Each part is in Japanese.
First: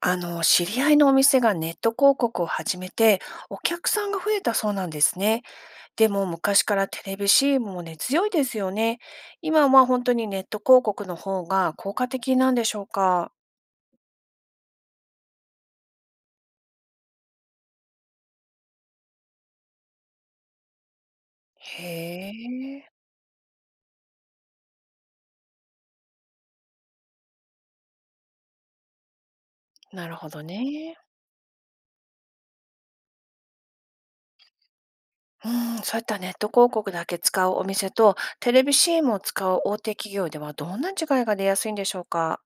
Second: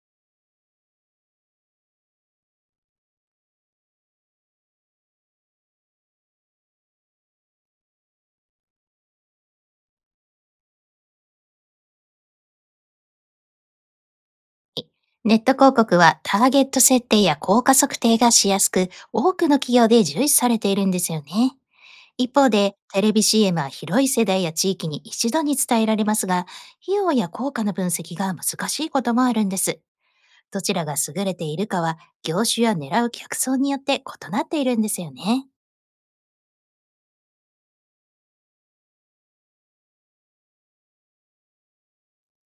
知り合いのお店がネット広告を始めて、お客さんが増えたそうなんですね。でも、昔からテレビ c ムもね、強いですよね。今は本当にネット広告の方が効果的なんでしょうか。ネット広告はターゲット設定や効果測定がしやすく、多くの企業で重視されているんですよね。へ一方で、え、テレビ CM は広い世代や地域に一度に伝えられますが、費用や効果の分析が難しいこともあるんです。なるほどどちらがね。優れているかは、業種や狙う客層によって異なっているんですよね。うん、そういったネット広告だけ使うお店と、テレビ c ムを使う大手企業ではどんな違いが出やすいんでしょうか。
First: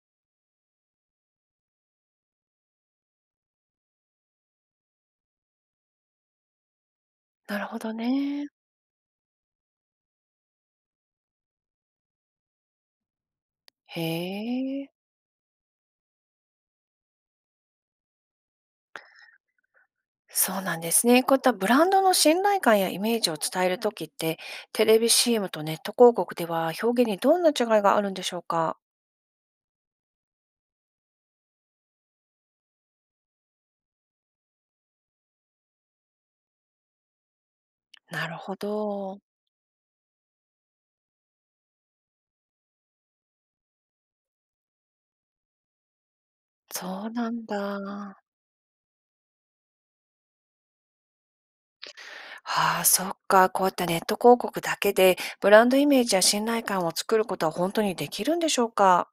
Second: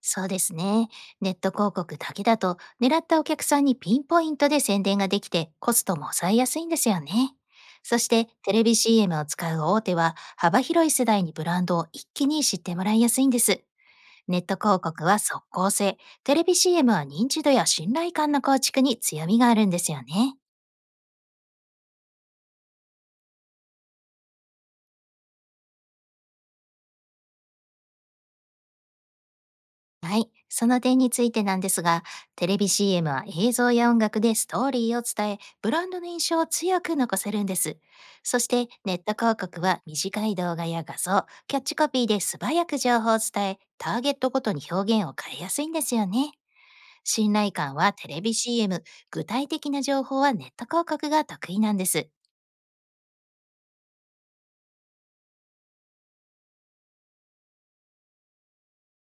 そうですね。ネット広告だけだと、狙ったお客さんにピンポイントで宣伝ができて、コストも抑えやすいんですよね。なるほどそして、ね。テレビ CM を使う大手は、幅広い世代にブランドを一気に知ってもらいやすいんです。へネット広え。告は速効性、テレビ CM は認知度や信頼感の構築に強みがあるんですよね。そうなんですね。こういったブランドの信頼感やイメージを伝えるときって、テレビ CM とネット広告では表現にどんな違いがあるんでしょうか？はい。その点についてなんですが、テレビ CM は映像や音楽でストーリーを伝え、ブランドの印象を強く残せるんです。なるそしほて、ネットど。広告は短い動画や画像、キャッチコピーで素早く情報を伝え、ターゲットごとに表現を変えやすいんですよね。そうな信ん頼感はテだ。レビ CM、具体的な情報はネット広告が得意なんです。ああ、そっか。こういったネット広告だけで、ブランドイメージや信頼感を作ることは本当にできるんでしょうか？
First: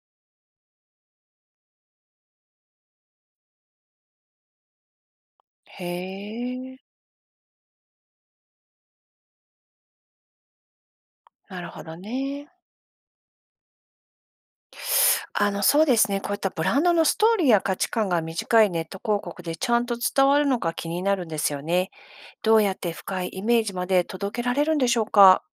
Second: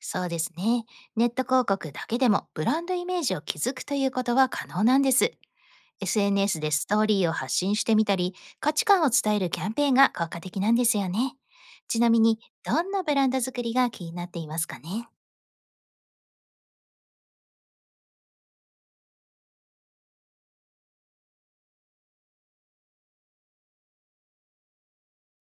そうですね。ネット広告だけでもブランドイメージを築くということは可能なんです。へ SNS でえ、ストーリーを発信してみたり、価値観を伝えるキャンペーンが効果的なんですよね。なるほどちなみに、ね。どんなブランド作りが気になっていますかね。そうですね。こういったブランドのストーリーや価値観が短いネット広告でちゃんと伝わるのか気になるんですよね。どうやって深いイメージまで届けられるんでしょうか？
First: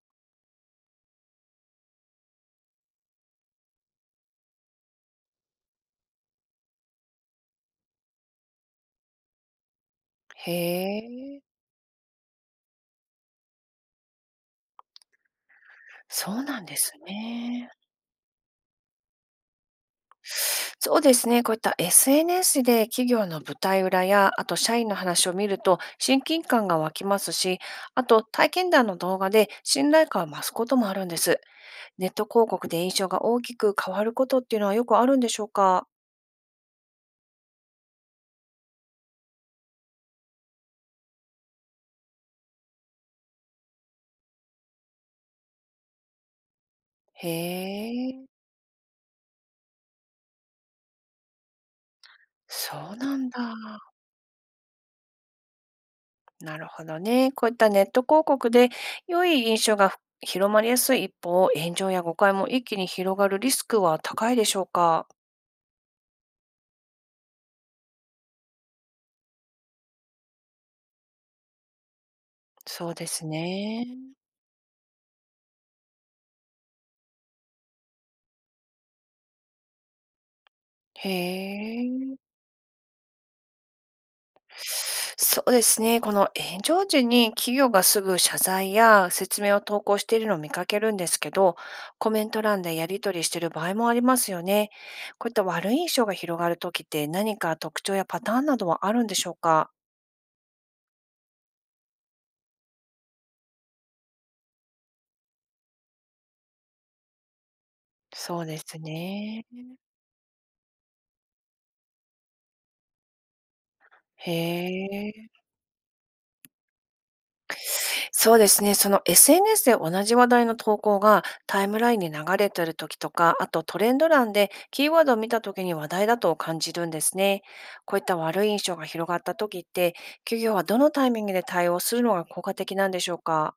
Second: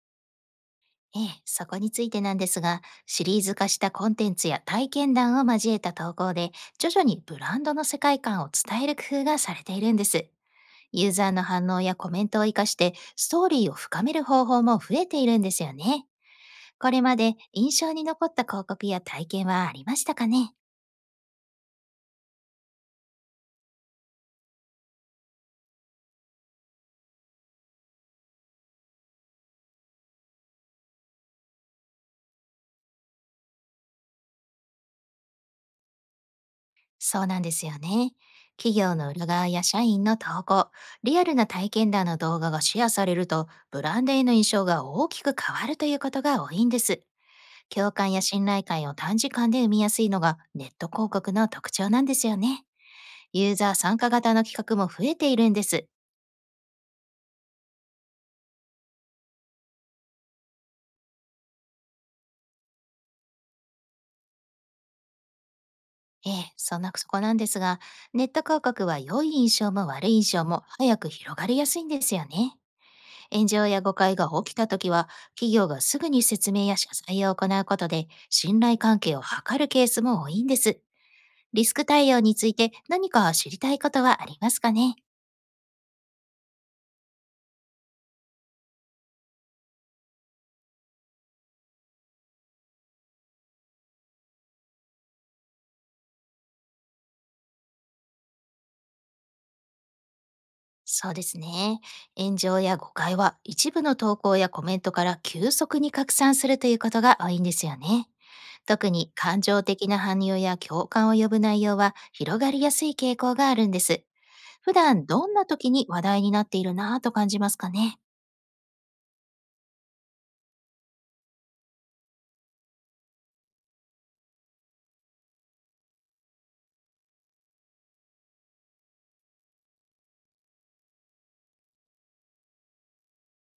ええ、そこについてなんですが、シリーズ化したコンテンツや体験談を交えた投稿で、徐々にブランドの世界観を伝える工夫がされているんです。へユーザーえ、の反応やコメントを活かして、ストーリーを深める方法も増えているんですよね。そうなんでこすれまでね。印象に残った広告や体験はありましたかね。そうですね、こういった SNS で企業の舞台裏や、あと社員の話を見ると親近感が湧きますし、あと体験談の動画で信頼感を増すこともあるんです。ネット広告で印象が大きく変わることっていうのはよくあるんでしょうか？そうなんですよね。企業の裏側や社員の投稿、リアルな体験談の動画がシェアされると、ブランドへの印象が大きく変わるということが多いんです。へ共感やえ、信頼感を短時間で生みやすいのがネット広告の特徴なんですよね。そうなんだ。ユーザー参加型の企画も増えているんです。なるほどね。こういったネット広告で良い印象が広まりやすい一方、炎上や誤解も一気に広がるリスクは高いでしょうか？ええ、そこなんですが、ネット広告は良い印象も悪い印象も早く広がりやすいんですよね。そうです炎上や誤ね。解が起きたときは、企業がすぐに説明や謝罪を行うことで、信頼関係を図るケースも多いんです。へリスク対え。応について何か知りたいことはありますかね。そうですね。この炎上時に企業がすぐ謝罪や説明を投稿しているのを見かけるんですけど、コメント欄でやり取りしている場合もありますよね。こういった悪い印象が広がるときって何か特徴やパターンなどはあるんでしょうか？そうですね。炎上や誤解は一部の投稿やコメントから急速に拡散するということが多いんですよね。そうです特に感ね。情的な反応や共感を呼ぶ内容は広がりやすい傾向があるんです。普へ段どんえ。な時に話題になっているなぁと感じますかね。そうですね、その SNS で同じ話題の投稿がタイムラインに流れてる時とか、あとトレンド欄でキーワードを見た時に話題だと感じるんですね。こういった悪い印象が広がった時って、企業はどのタイミングで対応するのが効果的なんでしょうか？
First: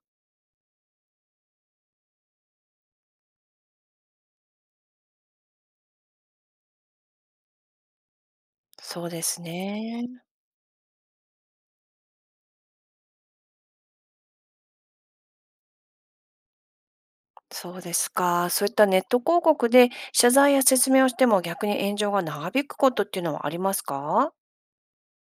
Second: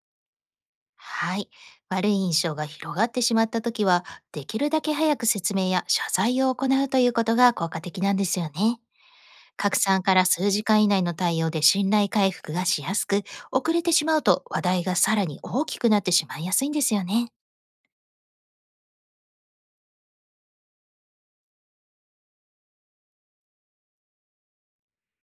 はい。悪い印象が広がってしまったときは、できるだけ早く説明や謝罪を行うということが効果的なんですよね。そうです拡散ね。から数時間以内の対応で信頼回復がしやすく、遅れてしまうと話題がさらに大きくなってしまいやすいんですよね。そうですか。そういったネット広告で謝罪や説明をしても逆に炎上が長引くことっていうのはありますか？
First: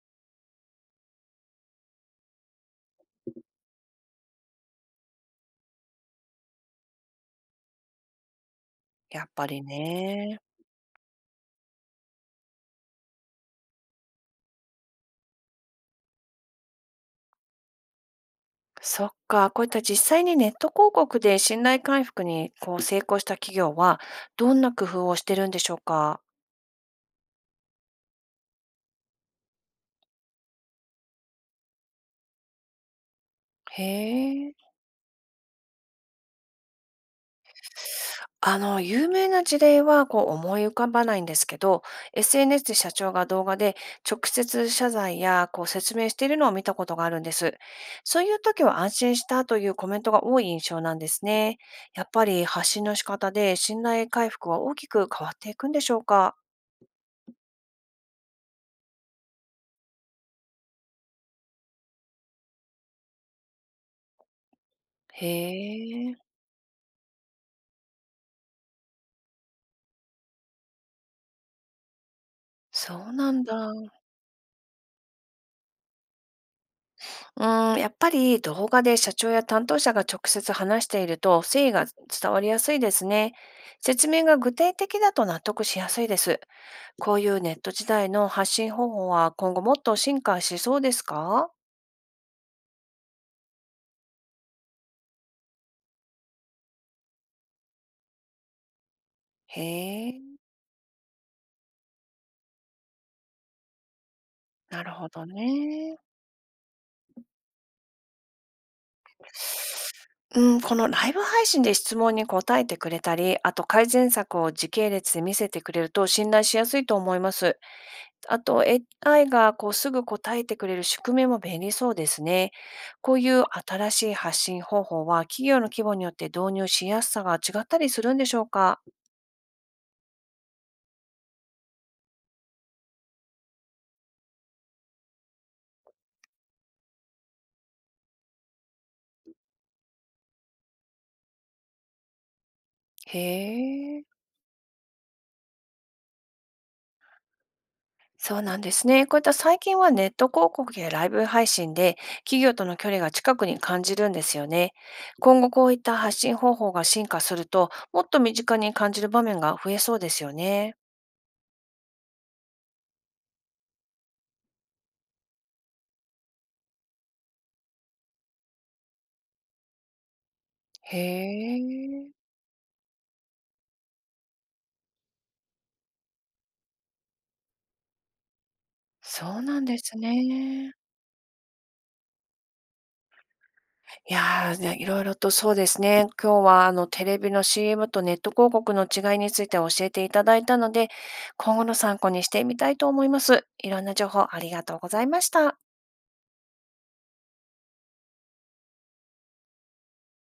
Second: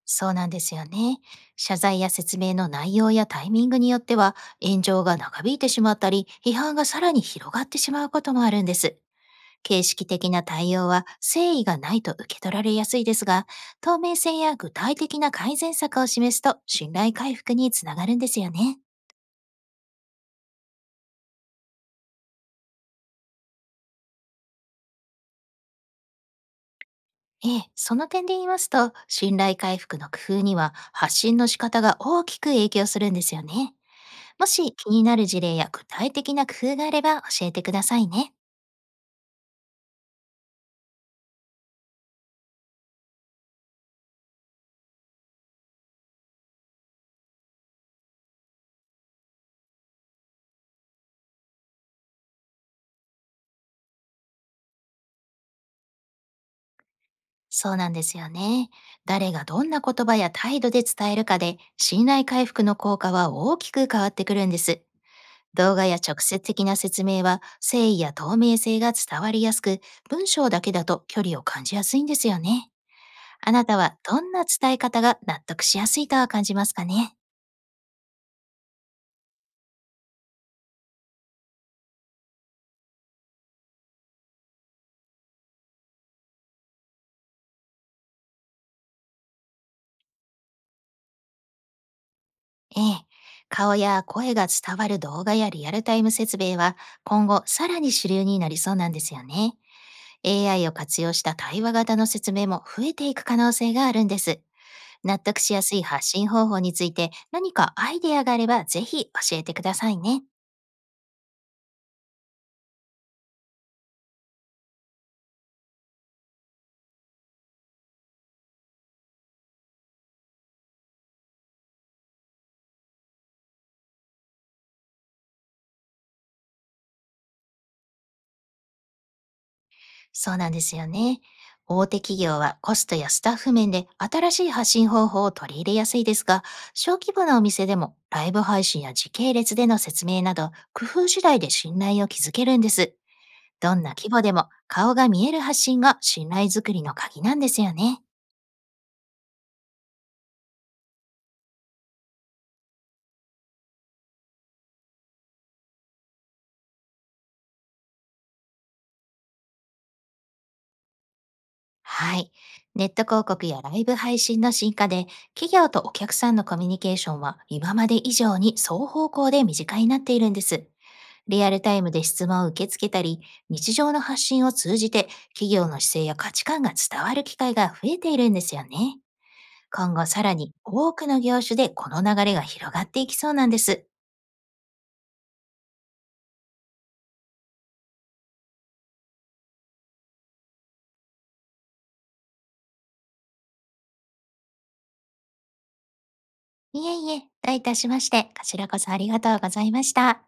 そうなんですよね。謝罪や説明の内容やタイミングによっては、炎上が長引いてしまったり、批判がさらに広がってしまうこともあるんです。やっぱり形式的ね。な対応は誠意がないと受け取られやすいですが、透明性や具体的な改善策を示すと信頼回復につながるんですよね。そっか、こういった実際にネット広告で信頼回復にこう成功した企業は、どんな工夫をしてるんでしょうか？ええ、その点で言いますと、信頼回復の工夫には発信の仕方が大きく影響するんですよね。へもえ。し気になる事例や具体的な工夫があれば教えてくださいね。有名な事例はこう思い浮かばないんですけど、SNS で社長が動画で直接謝罪やこう説明しているのを見たことがあるんです。そういう時は安心したというコメントが多い印象なんですね。やっぱり発信の仕方で信頼回復は大きく変わっていくんでしょうか？そうなんですよね。誰がどんな言葉や態度で伝えるかで信頼回復の効果は大きく変わってくるんです。へ動画やえ。直接的な説明は誠意や透明性が伝わりやすく、文章だけだと距離を感じやすいんですよね。そうなんあだ。なうたはどんな伝え方が納得しやすいとは感じますかね。ーん、やっぱり動画で社長や担当者が直接話していると誠意が伝わりやすいですね。説明が具体的だと納得しやすいです。こういうネット時代の発信方法は今後もっと進化しそうですか？ええ。顔や声が伝わる動画やリアルタイム説明は今後さらに主流になりそうなんですよね。へえ、AI を活用した対話型の説明も増えていく可能性があるんです。なるほ納ど得しやすいね。発信方法について何かアイデアがあればぜひ教えてくださいね。うん、このライブ配信で質問に答えてくれたり、あと改善策を時系列で見せてくれると信頼しやすいと思います。あと、AI がこうすぐ答えてくれる仕組みも便利そうですね。こういう新しい発信方法は企業の規模によって導入しやすさが違ったりするんでしょうか？そうなんですよね。大手企業はコストやスタッフ面で新しい発信方法を取り入れやすいですが、小規模なお店でもライブ配信や時系列での説明など、工夫次第で信頼を築けるんです。へどんなえ。規模でも顔が見える発信が信頼づくりの鍵なんですよね。そうなんですね。こういった最近はネット広告やライブ配信で企業との距離が近くに感じるんですよね。今後こういった発信方法が進化すると、もっと身近に感じる場面が増えそうですよね。はい。ネット広告やライブ配信の進化で、企業とお客さんのコミュニケーションは今まで以上に双方向で短いになっているんです。へリアルタイムでえ。質問を受け付けたり、日常の発信を通じて企業の姿勢や価値観が伝わる機会が増えているんですよね。そうなんで今す後さらにね。多くの業種でこの流れが広がっていきそうなんです。いやー、ね、いろいろとそうですね、今日はテレビの CM とネット広告の違いについて教えていただいたので、今後の参考にしてみたいと思います。いろんな情報ありがとうございました。いえいえ、どういたしまして、こちらこそありがとうございました。